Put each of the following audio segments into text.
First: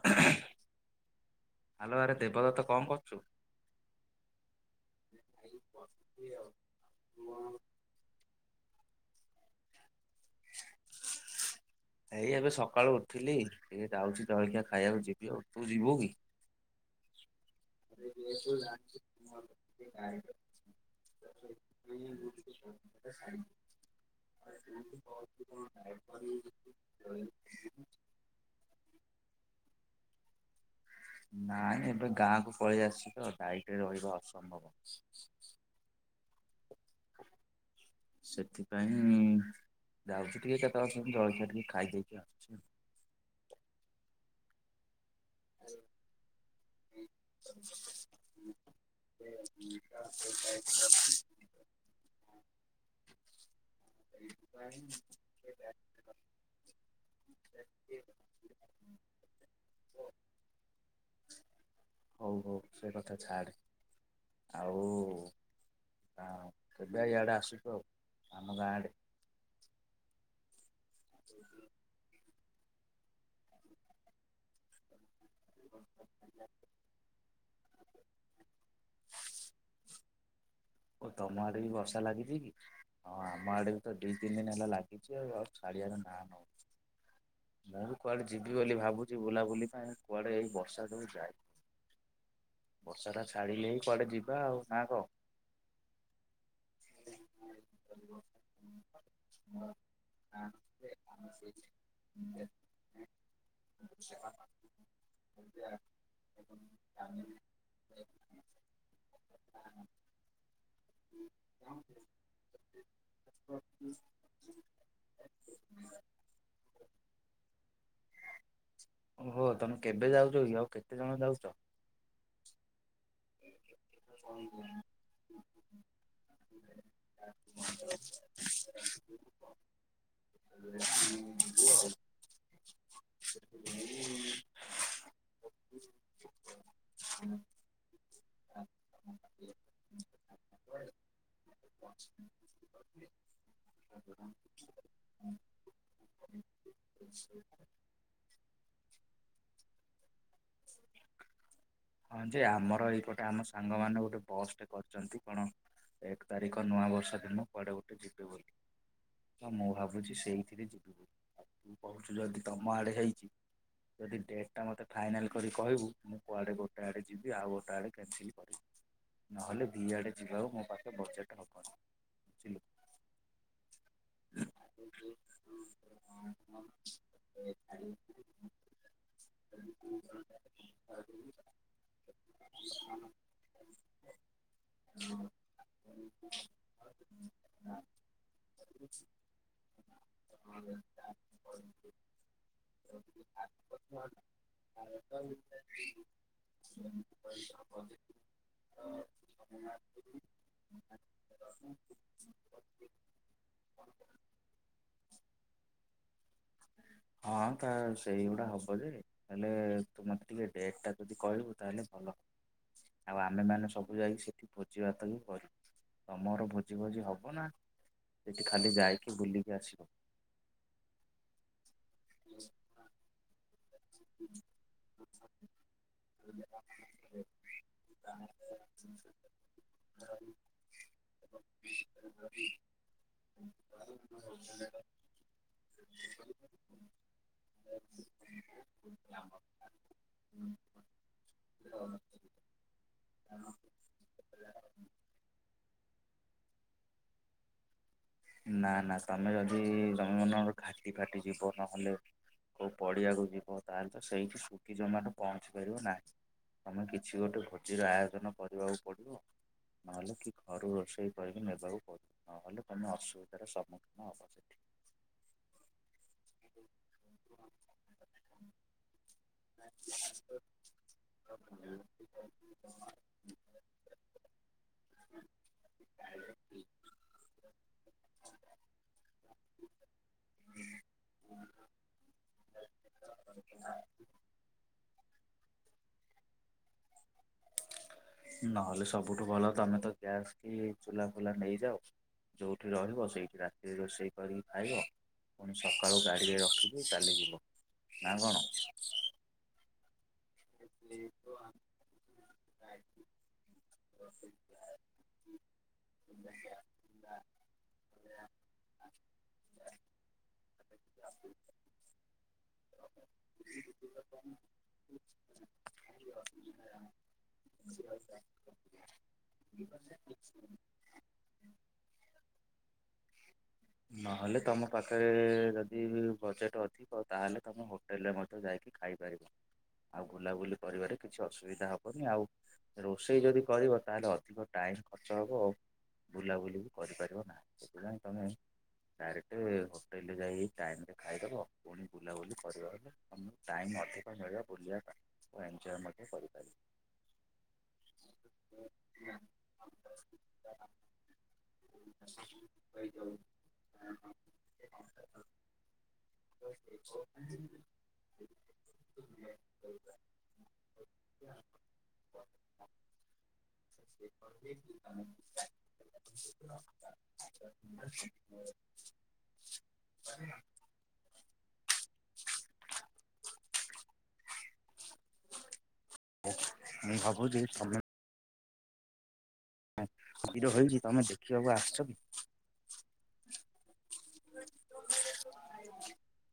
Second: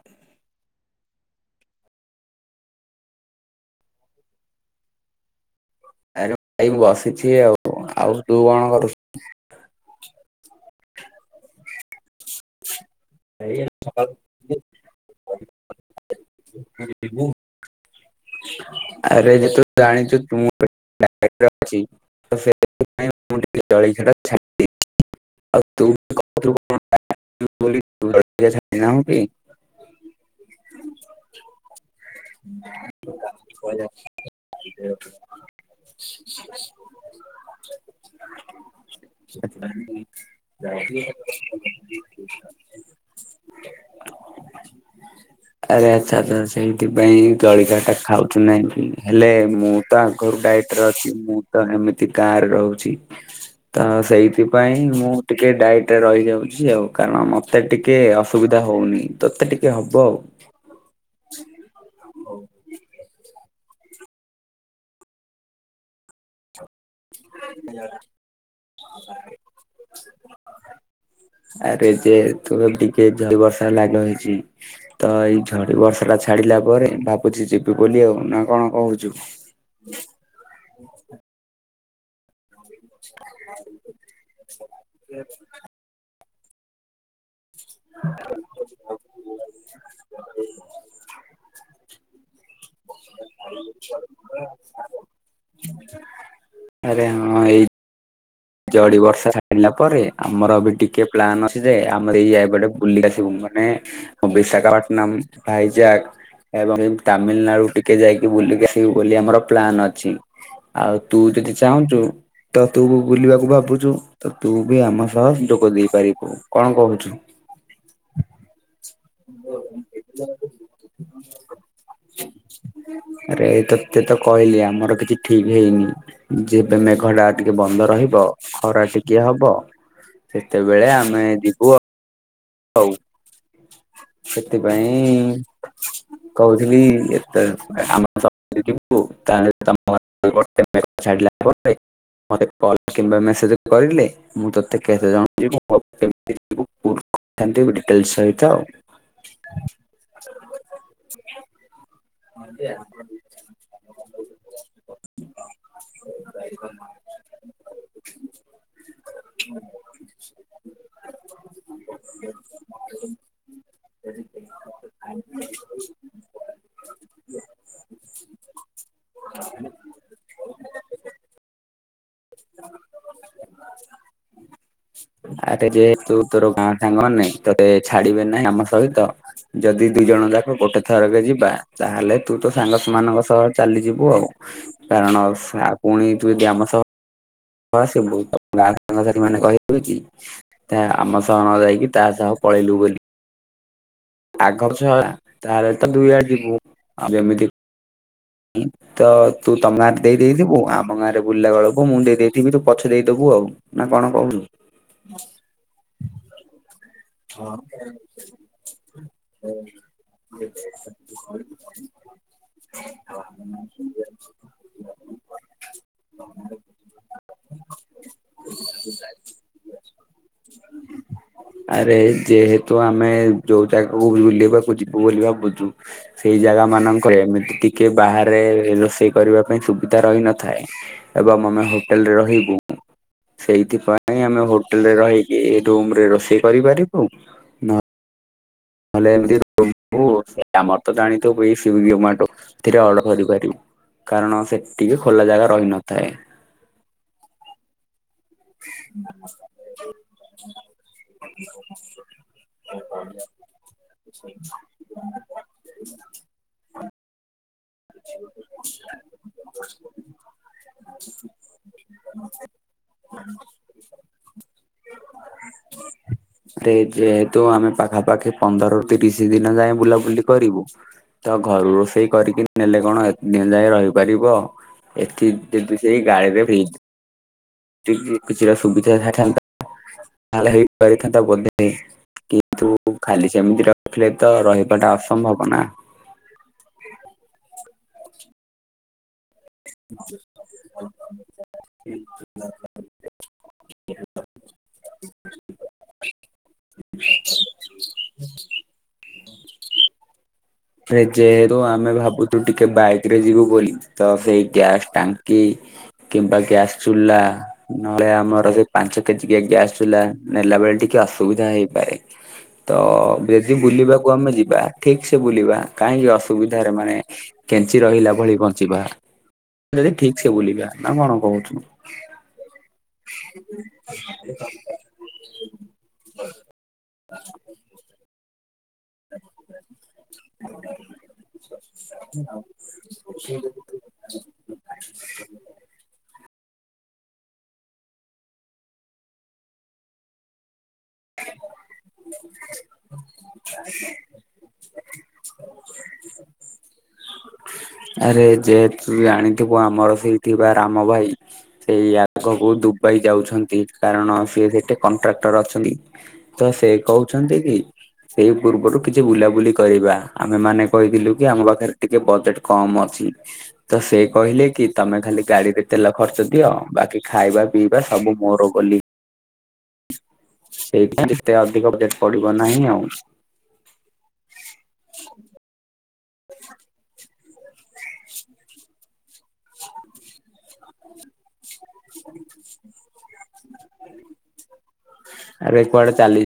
Hello ଆରେ ଦେବଦତ୍ତ କଣ କରୁଛୁ? ଆରେ ଭାଇ ବସିଛି ଆଉ ଆଉ ତୁ କଣ କରୁଛୁ? ଏଇ ଏବେ ସକାଳୁ ଉଠିଲି ଟିକେ ଯାଉଛି ଜଳଖିଆ ଖାଇବାକୁ ଯିବି ଆଉ ତୁ ଯିବୁ କି? [inaudible] ଆରେ ଯେହେତୁ ଜାଣିଛୁ ଜାଣିଛି ତୁ ଅଛି ତ [unintelligible] ସେଥିପାଇଁ [inaudible] ଆଉୁ [unintelligible] ହ [unintelligible] [unintelligible] ନାଇଁ ଏବେ ଗାଁ କୁ ପଳେଇ ଆସିଛି ତ ଡାଇଟରେ ରହିବା ଅସମ୍ଭବ। [inaudible] [inaudible] ସେଥିପାଇଁ ଯାଉଛି ଟିକେ କେତେବେଳେ କି? କେମିତି ଜଳଖିଆ ଟିକେ ଖାଇଦେଇକି ଆସୁଛି ଆଉ। ଆରେ ଆଛା ସେଇଥିପାଇଁ ଜଳଖି ଖାଉଛୁ ନାଇଁ ହେଲେ ମୁଁ ତ ଆଘରୁ ଡାଇଟ ରେ ଅଛି ମୁଁ ତ ଏମିତି କାର ରହୁଛି ତ ସେଇଥିପାଇଁ ମୁଁ ଟିକେ ଡାଇଟରେ ରହିଯାଉଛି ଆଉ କାରଣ ମତେ ଟିକେ ଅସୁବିଧା ହଉନି। ତୋତେ ଟିକେ ହବ ଆଉ। ହଉ ହଉ ସେ କଥା ଛାଡ ଆଉ କ କେବେ ଇଆଡେ ଆସୁଛୁ ଆଉ ଆମ ଗାଁ ଆଡ଼େ। [inaudible] ଯେ ତୁମେ ଟିକେ ଝରି ବର୍ଷା ଲାଗ ହେଇଛି। ତ ଏଇ ଝଡି ବର୍ଷା ଟା ଛାଡିଲା ପରେ ଭାବୁଛି ଯିବି ବୋଲି ଆଉ ନା କଣ କହୁଛୁ। ତମ ଆଡେ ବି ବର୍ଷା ଲାଗିଛି କି ହଁ ଆମ ଆଡେ ବି ଦିଇ ତିନି ଦିନ ହେଲା ଲାଗିଛି ଆଉ ଆଉ ଶାଡିଆର ନାଁ ନଉ ମୁଁ ବି କୁଆଡେ ଯିବି ବୋଲି ଭାବୁଛି ବୁଲାବୁଲି ପାଇଁ କୁଆଡେ ଏଇ ବର୍ଷା ସବୁ ଯାଇ ବର୍ଷାଟା ଛାଡ଼ିଲେ ହି କୁଆଡେ ଯିବା ଆଉ ନା କହ। ହ [inaudible] ଆରେ ହଁ ଏଇ ଚଜ [inaudible] ଜଡି ବର୍ଷା ଛାଢିଲା ପରେ ଆମର ବି ଟିକେ ପ୍ଲାନ୍ ଅଛି ଯେ ଆମର ଏଇ ଯାଇପଟେ ବୁଲି ଆସିବୁ ମାନେ ବିଶାଖାପାଟନମ ଭାଇଜାକ ଏବଂ ତାମିଲନାଡୁ ଟିକେ ଯାଇକି ବୁଲିକି ଆସିବୁ ବୋଲି ଆମର ପ୍ଲାନ ଅଛି। ଆଉ ତୁ ଯଦି ଚାହୁଁଛୁ ତ ତୁ ବୁଲିବାକୁ ଭାବୁଛୁ ତ ତୁ ବି ଆମ ସହ ଯୋଗ ଦେଇ ପାରିବୁ କଣ କହୁଛୁ। ଓହୋ ତମେ କେବେ ଯାଉଛ କି ଆଉ କେତେ ଜଣ ଯାଉଛ। ଆରେ ଏଇ ତତେ ତ କହିଲି ଆମର କିଛି ଠିକ ହେଇନି। ଯେବେ ମେଘ ଟା ଟିକେ ବନ୍ଦ ରହିବ ଖରା ଟିକେ ହବ ସେତେବେଳେ ଆମେ ଯିବୁ ଆଉ। [inaudible] ସେଥିପାଇଁ କହୁଥିଲି ଏ ଆମ ଯିବୁ ତାେ ତମ [unintelligible] ଛାଡ଼ିଲା ପରେ [unintelligible] ମୋତେ କଲ୍ କିମ୍ବା ମେସେଜ କରିଲେ ମୁଁ ତୋତେ କେତେ ଜଣ ଯିବୁ [inaudible] ଡିଟେଲ୍ସ ସହିତ ଆଉ। ହଁ ଯେ ଆମର ଏଇପଟେ ଆମ ସାଙ୍ଗ ମାନ ଗୋଟେ ବସଟେ କରିଛନ୍ତି କଣ ଏକ ତାରିଖ ନୂଆ ବର୍ଷ ଦିନ କୁଆଡେ ଗୋଟେ ଯିବେ ବୋଲି। ତ ମୁଁ ଭାବୁଛି ସେଇଥିରେ ଯିବି ଆଉ ତୁ କହୁଛୁ ଯଦି ତମ ଆଡେ ହେଇଛି ଯଦି ଡେଟ ଟା ମତେ ଫାଇନାଲ କରି କହିବୁ କୁଆଡେ ଗୋଟେ ଆଡେ ଯିବି ଆଉ ଗୋଟେ ଆଡେ କାନସେଲ କରିବି ନହେଲେ ଦିଇଆଡ଼େ ଯିବାରୁ ମୋ ପାଖେ ବଜେଟ୍ ହେବନି। ହ [inaudible] ହ [inaudible] ଆରେ ଯେହେତୁ ତୋର ଗାଁ ସାଙ୍ଗ ନାଇ ତୋତେ ଛାଡିବେ ନାହିଁ ଆମ ସହିତ ଯଦି ଦୁଇ ଜଣ ଯାକ ଗୋଟେ ଥରକେ ଯିବା ତାହେଲେ ତୁ ତ ସାଙ୍ଗ ମାନଙ୍କ ସହ ଚାଲିଯିବୁ ଆଉ। କାରଣ ସା ପୁଣି ତୁ ଯଦି ଆମ ସହ ଆସିବୁ ଗାଁ ସାଙ୍ଗସଥିୀ ମାନେ କହିବେ କି [unintelligible] ଆମ ସହ ନ ଯାଇକି ତା ସହ ପଳେଇଲୁ ବୋଲି। [unintelligible] ଆଗଛଲା ତାହେଲେ ତ ଦୁଇ ଆଡେ ଯିବୁ ଆଉ ଯେମିତି ହଁ ଯେ ହିଁ ତ ତୁ ତମ ଆଡ଼େ ଦେଇ ଦେଇ ଥିବୁ ଆମ ଗାଁରେ ବୁଲିଲା ବେଳକୁୁ ମୁଁ ଦେଇଦେଇ ଥିବି ତୁ ପଛେ ଦେଇଦବୁ ଆଉ ନା କଣ କହୁଛୁ। [inaudible] ହଁ ତ ସେଇଗୁଡା ହବ ଯେ ହେଲେ ତୁ ମତେ ଟିକେ ଡେଟ ଟା ଯଦି କହିବୁ ତାହେଲେ ଭଲ ଆମେମାନେ ସବୁ ଯାଇକି ସେଠି ଭୋଜିଭାତ ହି କରିବୁ। ତମର ଭୋଜି ଭୋଜି ହବ ନା ସେଇଠି ଖାଲି ଯାଇକି ବୁଲିକି ଆସିବୁ? ଆରେ ଯେହେତୁ ଆମେ ଯୋଉ ଜାଗାକୁ ବୁଲେଇବାକୁ ଯିବୁ ବୋଲି ଭାବୁଚୁ ସେଇ ଜାଗା ମାନଙ୍କରେ ଏମିତି ଟିକେ ବାହାରେ ରୋଷେଇ କରିବା ପାଇଁ ସୁବିଧା ରହିନଥାଏ। ଏବଂ ମମେ ହୋଟେଲରେ ରହିବୁ। ସେଇଥି ପାଇଁ ଆମେ ହୋଟେଲରେ ରହିକି ରୁମରେ ରୋଷେଇ କରିପାରିବୁ। [inaudible] ନହଲେ ଏମିତି ରହିବୁ ଆମର ତ ଜାଣିଥିବୁ ଏଇ ସୁଇଗ ଜମାଟ। ରେ ଅର୍ଡ଼ର କରିପାରିବୁ କାରଣ ସେ ଟିକେ ଖୋଲା ଜାଗା ରହିନଥାଏ। ନା ନା ତମେ ଯଦି ତମେ ମନେକର ଘାଟି ଫାଟି ଯିବ ନହେଲେ କଉ ପଡିିଆକୁ ଯିବ ତାହେଲେ ତ ସେଇଠି ସୁଗି ଜମାଟ ପହଞ୍ଚି ପାରିବ ନାହିଁ। ତମେ କିଛି ଗୋଟେ ଭୋଜିର ଆୟୋଜନ କରିବାକୁ ପଡିବ। ନହେଲେ କି ଘରୁ ରୋଷେଇ କରିକି ନେବାକୁ ପଡିବ ନହେଲେ ତୁମେ ଅସୁବିଧାର ସମ୍ମୁଖୀନ ହବ ସେଠି। ଟେ ଯେହେତୁ ଆମେ ପାଖାପାଖି ପନ୍ଦରରୁ ତିରିଶି ଦିନ ଯାଏ ବୁଲାବୁଲି କରିବୁ ତ ଘରୁ ରୋଷେଇ କରିକି ନେଲେ କଣ ଏ ଦିନ ଯାଏ ରହିପାରିବ ଏଠି ଯଦି ସେଇ ଗାଳିରେ ଫ୍ରିଜ କିଛିଟା ସୁବିଧା ଥାନ୍ତା ତାହେଲେ ହେଇପାରିଥାନ୍ତା ବଧେ। କିନ୍ତୁ ଖାଲି ସେମିତି ରଖିଲେ ତ ରହିବାଟା ଅସମ୍ଭବ ନା। ନହେଲେ ସବୁଠୁ ଭଲ ତମେ ତ ଗ୍ୟାସ କି ଚୁଲା ଫୁଲା ନେଇଯାଅ। ଯୋଉଠି ରହିବ ସେଇଠି ରାତିରେ ରୋଷେଇ କରିକି ଖାଇବ। ପୁଣି ସକାଳୁ ଗାଡ଼ିରେ ରଖିକି ଚାଲିଯିବ ନା କଣ। ସେ ଯେହେତୁ ଆମେ ଭାବୁଛୁ ଟିକେ ବାଇକରେ ଯିବୁ ବୋଲି ତ ସେଇ ଗ୍ୟାସ୍ ଟାଙ୍କ କି କିମ୍ବା ଗ୍ୟାସ ଚୁଲା। ନହେଲେ ଆମର ସେଇ ପାଞ୍ଚ କେଜିିକିଆ ଗ୍ୟାସଚୁଲା ନେଲା ବେଳେ ଟିକେ ଅସୁବିଧା ହେଇପାରେ। ତ ବେଶି ବୁଲିବାକୁ ଆମେ ଯିବା ଠିକ ସେ ବୁଲିବା କାହିଁକି ଅସୁବିଧାରେ ମାନେ କେଞ୍ଚି ରହିଲା ଭଳି ବଞ୍ଚିବା। ଯଦି ଠିକ ସେ ବୁଲିବା ନା କଣ କହୁଛୁ। [inaudible] ନହେଲେ ତମ ପାଖରେ ଯଦି ବଜେଟ ଅଧିକ ତାହେଲେ ତମ ହୁ ହୋଟେଲ ରେ ମଧ୍ୟ ଯାଇକି ଖାଇପାରିବ। ଆଉ ବୁଲାବୁଲି କରିବାରେ କିଛି ଅସୁବିଧା ହବନି ଆଉ ରୋଷେଇ ଯଦି କରିବ ତାହେଲେ ଅଧିକ ଟାଇମ୍ ଖର୍ଚ୍ଚ ହେବ ଆଉ ବୁଲାବୁଲି ବି କରିପାରିବ ନାହିଁ। ସେଥିପାଇଁ ତମେ ଡାଇରେକ୍ଟ ହୋଟେଲରେ ଯାଇ ଟାଇମ ରେ ଖାଇଦେବ ପୁଣି ବୁଲାବୁଲି କରିବ ହେଲେ ତମକୁ ଟାଇମ୍ ଅଧିକ ମିଳିବ ବୁଲିବା ପାଇଁ। ଏନଜୟ ମଧ୍ୟ କରିପାରିବ। ଆରେ ଯେହେତୁ ଜାଣିଥିବୁ ଆମର ସେଇ ଥିବା ରାମ ଭାଇ। ସେଇ ଆଗକୁ ଦୁବାଇ ଯାଉଛନ୍ତି କାରଣ ସିଏ ସେଠି କଣ୍ଟ୍ରାକ୍ଟର ଅଛନ୍ତି। ତ ସେ କହୁଛନ୍ତି କି ସେଇ ପୂର୍ବରୁ କିଛି ବୁଲାବୁଲି କରିବା ଆମେ ମାନେ କହିଥିଲୁ କି ଆମ ପାଖରେ ଟିକେ ବଜେଟ କମ ଅଛି। ହଁ ତ ସେ କହିଲେ କି ତମେ ଖାଲି ଗାଡିରେ ତେଲ ଖର୍ଚ୍ଚ ଦିଅ ବାକି ଖାଇବା ପିଇବା ସବୁ ମୋର ବୋଲି। ସେଇଥିପାଇଁ ଯେତେ ଅଧିକ ବଜେଟ ପଡିବ ନାହିଁ ଆଉ। ମୁଁ ଭାବୁଛି ତମେ ଭୀର ହେଇକି ତମେ ଦେଖିବାକୁ ଆ ହ ଆରେ କୁଆଡେ ଚାଲି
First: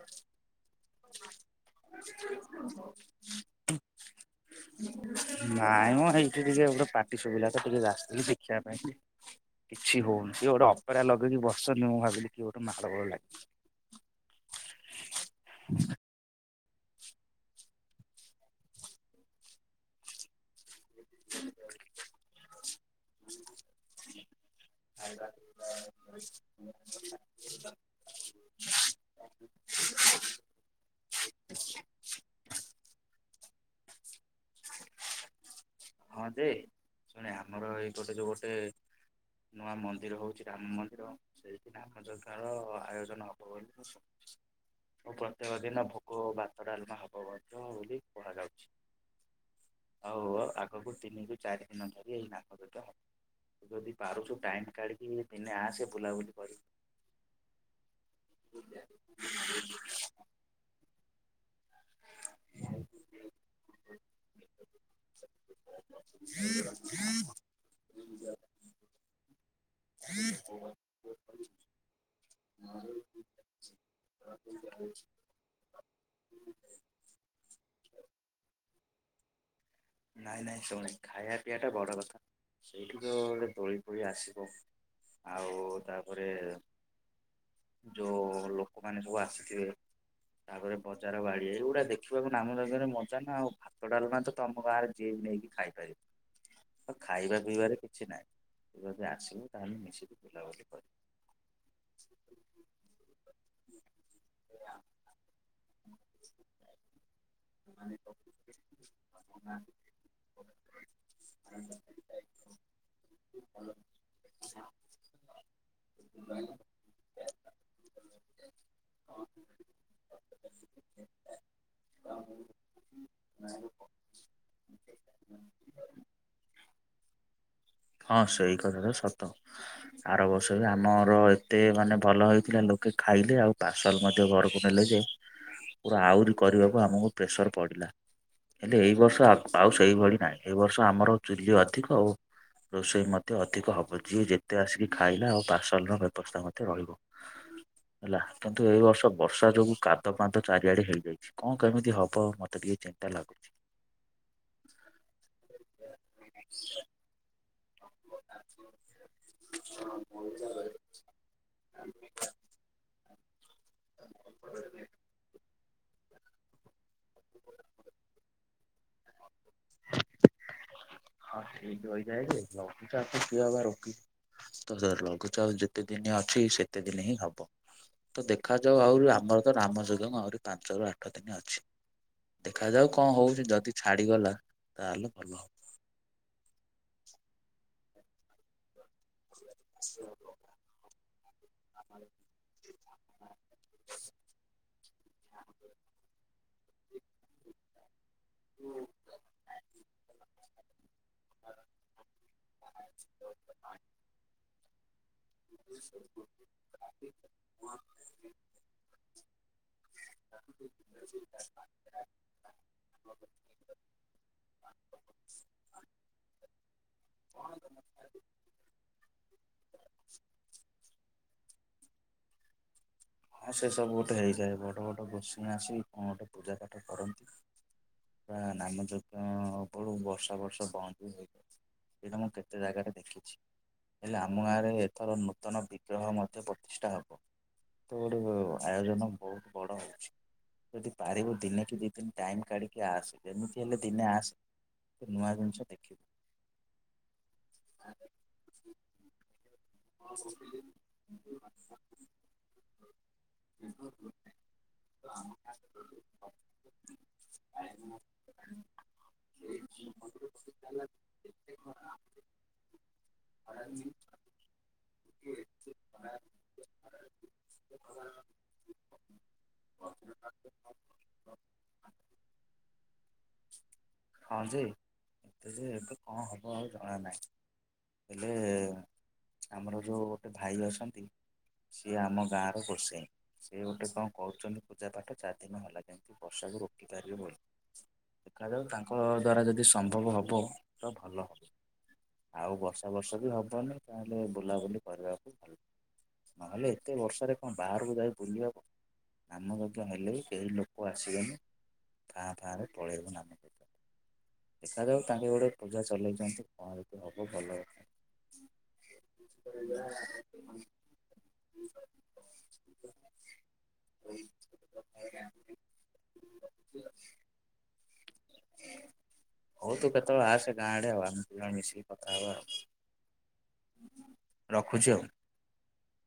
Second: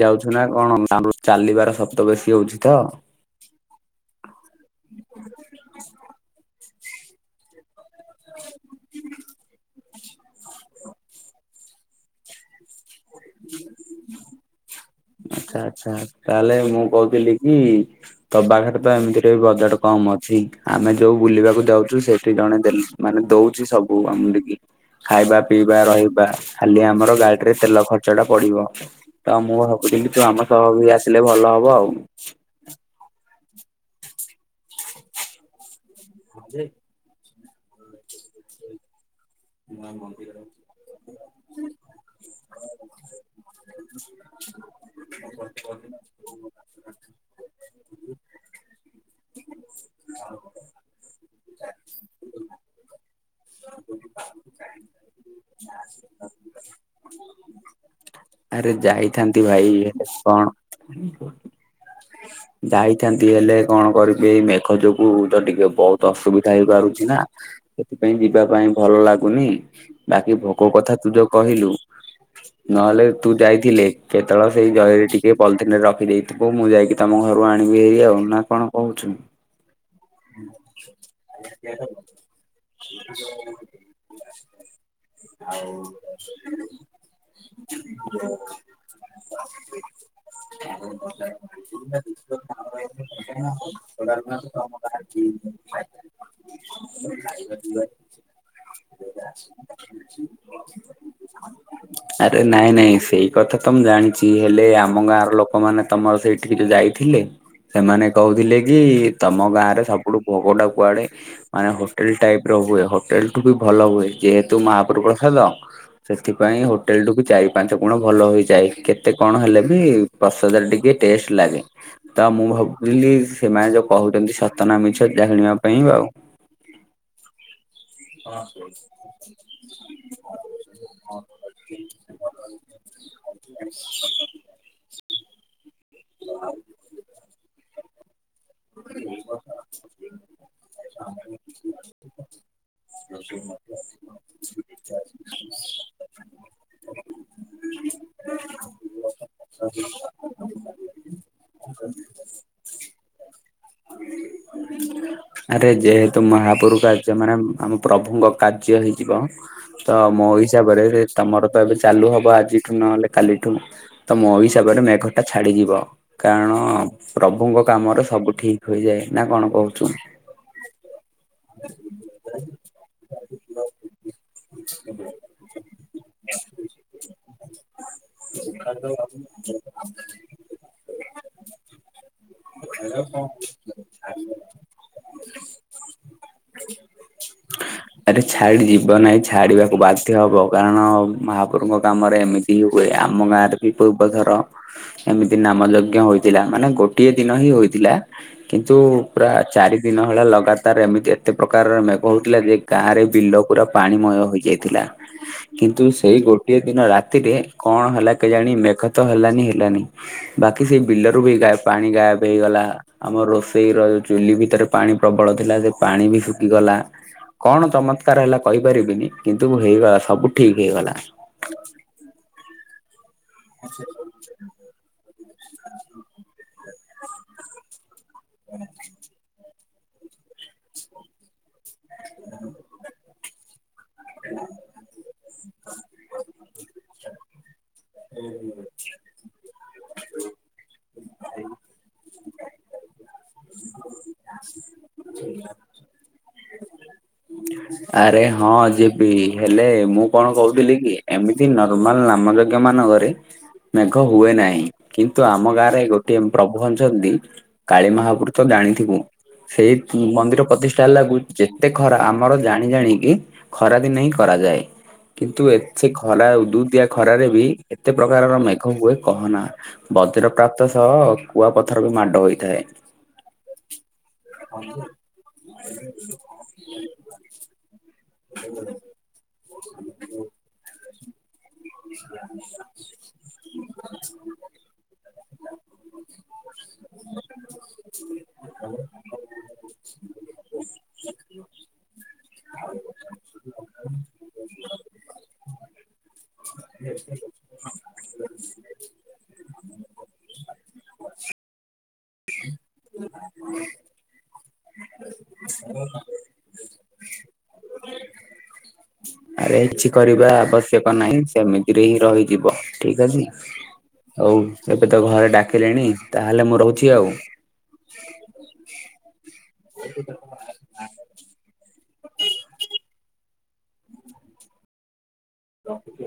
ଯାଉଛୁ ନା କଣ? ଆ ଚାଲିବାର ଶବ୍ଦ ବେଶୀ ହଉଛି ତ ନାଇ ମ ହେଇଠି ଟିକେ ଗୋଟେ ପାଟି ସୁୁବିଲା ତ ଟିକେ ଆସିଥିଲି ଶିଖିବା ପାଇଁ। କିଛି ହଉନି କି ଗୋଟେ ଅପେରା ଲଗେଇକି ବସିଛନ୍ତି ମୁଁ ଭାବିଲି କିଏ ଗୋଟେ ମାଡ଼ ଗୋଳ ଲାଗ ଆଛା ଆଚ୍ଛା। ତାହେଲେ ମୁଁ କହୁଥିଲି କି ତୋ ପାଖରେ ତ ଏମିତିରେ ବଜେଟ କମ ଅଛି ଆମେ ଯୋଉ ବୁଲିବାକୁ ଯାଉଛୁ ସେଠି ଜଣେ ଦେଲେ-ମାନେ ଦଉଛି ସବୁ ଆମ ଟିକି ଖାଇବା ପିଇବା ରହିବା। ଖାଲି ଆମର ଗାଡିରେ ତେଲ ଖର୍ଚ ଗଛଟା ପଡିବ। ତ ମୁଁ ଭାବୁଥିଲ କି ତୁ ଆମ ସହ ବି ଆସିଲେ ଭଲ ହବ ଆଉ। ହଁ ଯେ ଶୁଣେ ଆମର ଏଇ ପଟେ ଯେ ଗୋଟେ ନୂଆ ମନ୍ଦିର ହଉଛି। ରାମ ମନ୍ଦିର ସେଇଥି ଆମ ଚତାଳ ଆୟୋଜନ ହବ ବୋଲି ମୁ ପ୍ରତ୍ୟେକ ଦିନ ଭୋକ ବା ଭାତ ଡାଲମା ହବ ମଧ୍ୟ ବୋଲି କୁହାଯାଉଛି। ଆଉ ବୁଟ ଦିନିକୁ ଚାରି ଦିନ ଧରିି ଏଇ ରାମ ଯଜ୍ଞ ହବ। ଯଦି ପାରୁଛୁ ଟାଇମ୍ କାଢିକି ଦିନେ ଆସେ ବୁଲାବୁଲି କରି ଆରେ ଯାଇଥାନ୍ତି ଭାଇ କଣ ଯାଇଥାନ୍ତି ହେଲେ କଣ କରିବି, ଏଇ ମେଘ ଯୋଗୁ ତ ଟିକେ ବହୁତ ଅସୁବିଧା ହେଇପାରୁଛି ନା ସେଥିପାଇଁ ଯିବା ପାଇଁ ଭଲ ଲାଗୁନି। ବାକି ଭୋକ କଥା ତୁ ଯୋଉ କହିଲୁ ନହେଲେ ତୁ ଯାଇଥିଲେ, କେତେବେଳେ ସେଇ ଜରିରେ ଟିକେ ଟିକେ ପଲିଥିନରେ ରଖିଦେଇଥିବୁ ମୁଁ ଯାଇକି ତମ ଘରୁ ଆଣିବି ହେଇ ଆଉ ନା କଣ କହୁଛୁ। ନାଇଁ ନାଇଁ ସେମିତି, ଖାଇବା ପିଆ ଟା ବଡ କଥା, ସେଇଠି ତ ଗୋଟେ ଦୋଳି ଫୋଳି ଆସିବ ଆଉ ତାପରେ ଯୋଉ ଲୋକମାନେ ସବୁ ଆସିଥିବେ, ତାପରେ ବଜାର ବାଡି ଏଇଗୁଡା ଦେଖ ଛୁଆକୁ ନାମଜରେ ମଜା ନା, ଆଉ ଭାତ ଡାଲମା ତ ତମ ଗାଁରେ ଯେ ବି ନେଇକି ଖାଇପାରିବ। ଆଉ ଖାଇବା ପିଇବାରେ କିଛି ନାହିଁ। ତୁ ଯଦି ଆସିବୁ ତାହାଲେ ମିଶିକି ବୁଲାବୁଲି କରିବ। ଆରେ ନାଇଁ ନାଇଁ ସେଇ କଥା ତ ମୁଁ ଜାଣିଛି, ହେଲେ ଆମ ଗାଁର ଲୋକମାନେ ତମର ସେଇଠ ଠିକି ଯାଇଥିଲେ, ସେମାନେ କହୁଥିଲେ କି ତମ ଗାଁ ରେ ସବୁଠୁ ଭୋଗ ଟା କୁଆଡେ ମାନେ ହୋଟେଲ ଟାଇପ୍ ର ହୁଏ ହୋଟେଲ ଠୁ ବି ଭଲ ହୁଏ ଯେହେତୁ ମାହା ପ୍ରଭୁ ପ୍ରସାଦ ସେଥିପାଇଁ ହୋଟେଲ ଠୁ ବି ଚାରି ପାଞ୍ଚ ଗୁଣ ଭଲ ହେଇଛି। ଯାଇ କେତେ କଣ ହେଲେ ବି, ପ୍ରସାଦ ଟିକେ ଟେଷ୍ଟ ଲାଗେ। ତ ମୁଁ ଭାବୁଥିଲି ସେମାନେ ଯୋଉ କହୁଛନ୍ତି ସତନା ମିଛ ଯା କିଣିବା ପାଇଁ ଆଉ ହଁ ସେଇ କଥାଟା ସତ ଆର ବର୍ଷ ଆମର ଏତେ ମାନେ ଭଲ ହେଇଥିଲା ଲ ଲୋକ ଖାଇଲେ, ଆଉ ପାର୍ସଲ ମଧ୍ୟ ଘର ନେଲେ ଯେ, ପୁରା ଆହୁରି କରିବାକୁ ଆମକୁ ପ୍ରେସର ପଡିଲା। ହେଲେ ଏଇ ବର୍ଷ ପାଉ ସେଇ ଭଳି ନାହିଁ। ଏ ବର୍ଷ ଆମର ଚୂଲି ଅଧିକ ଆଉ ରୋଷେଇ ମଧ୍ୟ ଅଧିକ ହବ। ଯିଏ ଯେତେ ଆସିକି ଖାଇଲା, ଆଉ ପାର୍ସଲ ର ବ୍ୟବସ୍ଥା ମଧ୍ୟ ରହିବ। ହେଲା। କିନ୍ତୁ ଏଇ ବର୍ଷ ବର୍ଷା ଯୋଗୁ କାଦ ପାଦ ଚା ଇଆଡେ ହେଇଯାଇଛି। କଣ, କେମିତି ହବ? ମତେ ଟିକେ ଚିନ୍ତା ଲାଗୁଛି। [unintelligible] ଆରେ ଯେହେତୁ ମହାପୁରୁକା ଯେମାନେ, ଆମ ପ୍ରଭୁଙ୍କ କାର୍ଯ୍ୟ ହେଇ ଯିବ ତ ମୋ ହିସାବରେ, ସେ ତମର ତ ଏବେ ଚାଲୁ ହବ ଆଜି ନହେଲେ କାଲିଠୁ ତ ମୋ ହିସାବରେ ମେଘ ଟା ଛାଡିଯିବ କାରଣ ପ୍ରଭୁଙ୍କ କାମରେ ସବୁ ଠିକ ହୋଇଯାଏ। ନା କଣ କହୁଚ? ହଁ ଠିକି ହୋଇଯାଏ ଯେ ଲଘୁଚାପ କିଏ ଅବା ରୋକେ। ତ ଲଘୁଚାପ ଯେତେ ଦିନି ଅଛି ସେତେ ଦିନି ହିଁ ହବ। ତ ଦେଖାଯାଉ ଆହୁରି ଆମର ତ ରାମ ଯଂଜ୍ଞ ଆହୁରି ପାଞ୍ଚରୁ ଆଠ ଦିନି ଅଛି। ଦେଖାଯାଉ କଣ ହଉଛି ଯଦି ଛାଡିଗଲା ତାହେଲେ ଭଲ। ଆରେ ଛାଡି ଯିବ ନାହିଁ ଛାଡିବାକୁ ବାଧ୍ୟ ହବ। କାରଣ ମାହାପୁରୁଙ୍କ କାମରେ ଏମିତିହି ହୁଏ ଆମ ଗାଁ ରେ ବି ପୂର୍ବଥର ଏମିତି ନାମ ଯଜ୍ଞ ହୋଇଥିଲା ମାନେ ଗୋଟିଏ ଦିନ ହିଁ ହୋଇଥିଲା। କିନ୍ତୁ ପ୍ରାଏ ଚାରି ଦିନ ଭଳିଆ ଲଗାତାର ଏମିତି ଏତେ ପ୍ରକାର ମେଘ ହଉଥିଲା ଯେ ଗାଁ ରେ ବିଲ ପୁରା ପାଣିମୟ ହେଇଯାଇଥିଲା କିନ୍ତୁ ସେଇ ଗୋଟିଏ ଦିନ ରାତିରେ କଣ ହେଲା କେଜାଣି ମେଘତ ହେଲାନି ହେଲାନି ବାକି ସେଇ ବିଲରୁବି ଗା ପାଣି ଗାଏବ ହେଇଗଲା। ଆମ ରୋଷେଇ ର ଚୁଲି ଭିତରେ ପାଣି ପ୍ରବଳ ଥିଲା ଯେ ପାଣି ବି ଶୁଖିଗଲା। କଣ ଚମତ୍କାର ହେଲା କହିପାରିବିନି କିନ୍ତୁ ହେଇଗଲା ସବୁ ଠିକ ହେଇଗଲା। ହଁ ସେ ସବୁ ଗୋଟେ ହେଇଯାଏ ବଡ ବଡ ଗୋଷିଙ୍ଗା ଆସି କଣ ଗୋଟେ ପୂଜାପାଠ କରନ୍ତି ପ୍ରାୟ ନା ନାମଯଜ୍ଞ ଅ ବଳୁ ବର୍ଷା ଫର୍ଷା ବନ୍ଦ ବି ହେଇଯଏ ଏଇଟା ମୁଁ କେତେ ଜାଗାରେ ଦେଖିଛି। ହେଲେ ଆମ ଗାଁରେ ଏଥର ନୂତନ ବିଗ୍ରହ ମଧ୍ୟ ପ୍ରତିଷ୍ଠା ହେବ। ତଗୋଟେ ଆୟୋଜନ ବହୁତ ବଡ ହଉଛି। ଯଦି ପାରିବୁ ଦିନେ କି ଦି ଦିନ ଟାଇମ୍ କାଢିକି ଆସେ ଯେମିତି ହେଲେ ଦିନେ ଆସେ। ନୂଆ ଜିନିଷ ଦେଖିବୁ। ଆରେ ହଁ ଯିବି ହେଲେ ମୁଁ କଣ କହୁଥିଲି କି? ଏମିତି ନର୍ମାଲ ନାମ ଯଜ୍ଞ ମାନଙ୍କରେ ମେଘ ହୁଏ ନାହିଁ କିନ୍ତୁ ଆମ ଗାଁରେ ଗୋଟିଏ ପ୍ରଭୁ ଅଛନ୍ତି କାଳି ମହାପୁରୁତ ଜାଣିଥିବୁ ସେଇ ମନ୍ଦିର ପ୍ରତିଷ୍ଠା ଲାଗୁ ଯେତେ ଖରା ଆମର ଜାଣି ଜାଣିକି ଖରାଦିନେ ହିଁ କରାଯାଏ। କିନ୍ତୁ ଏତ ଖରା ଉଦୁ ଉଦିଆ ଖରାରେ ବି ଏତେ ପ୍ରକାରର ମେ କଣ ହୁଏ କହନା ବଜ୍ର ପ୍ରାପ୍ତ ସହ କୁଆ ପଥର ବି ମାଡ ହୋଇଥାଏ। ହଁ ଯେ ଏତେ ଯେ ଏବେ କଣ ହବ ଆଉ ଜଣା ନାହିଁ। ହେଲେ ଆମର ଯୋଉ ଗୋଟେ ଭାଇ ଅଛନ୍ତି। ସିଏ ଆମ ଗାଁ ର ଗୋଷେଇଁ ସିଏ ଗୋଟେ କଣ କରୁଛନ୍ତି। ପୂଜା ପାାଠ ଚାରିଦିନ ହେଲା କେମିତି ବର୍ଷାକୁ ରୋକିପାରିବେ ବୋଲି। ଦେଖାଯାଉ ତାଙ୍କ ଦ୍ଵାରା ଯଦି ସମ୍ଭବ ହବ ତ ଭଲ ହବ। ଆଉ ବର୍ଷା ବର୍ଷା ବି ହବନି ତାହେଲେ ବୁଲାବୁଲି କରିବାକୁ ଭଲ। ନହେଲେ ଏତେ ବର୍ଷାରେ କଣ ବାହାରକୁ ଯାଇ ବୁଲିହବ। ନାମଯଜ୍ଞ ହେଲେ ବି କେହି ଲୋକ ଆସିବେନି ଫାଁ ଫାଁ ରେ ପଳେଇବ। ନାମଯଂଜ୍ଞ। ଦେଖାଯାଉ ତାଙ୍କେ ଗୋଟେ ପୂଜା ଚଲେଇଚନ୍ତି କଣ ଯଦି ହବ ଭଲ। [inaudible] ଆରେ କିଛି କରିବା ଆବଶ୍ୟକ ନାହିଁ। ସେମିତିରେ ହିଁ ରହିଯିବ ଠିକ ଅଛି। ହଉ ଏବେ ତ ଘରେ ଡାକିଲେଣି ତାହେଲେ ମୁଁ ରହୁଛି ଆଉ। ହଉ ତୁ କେତେଵେଳେ ଆସେଗାଁ ଆଡେ। ଆମେ ଦିଜଣ ମିଶିକି କଥା ହେବା ଆଉ। ରଖୁଛିୁ ଆଉ। [inaudible]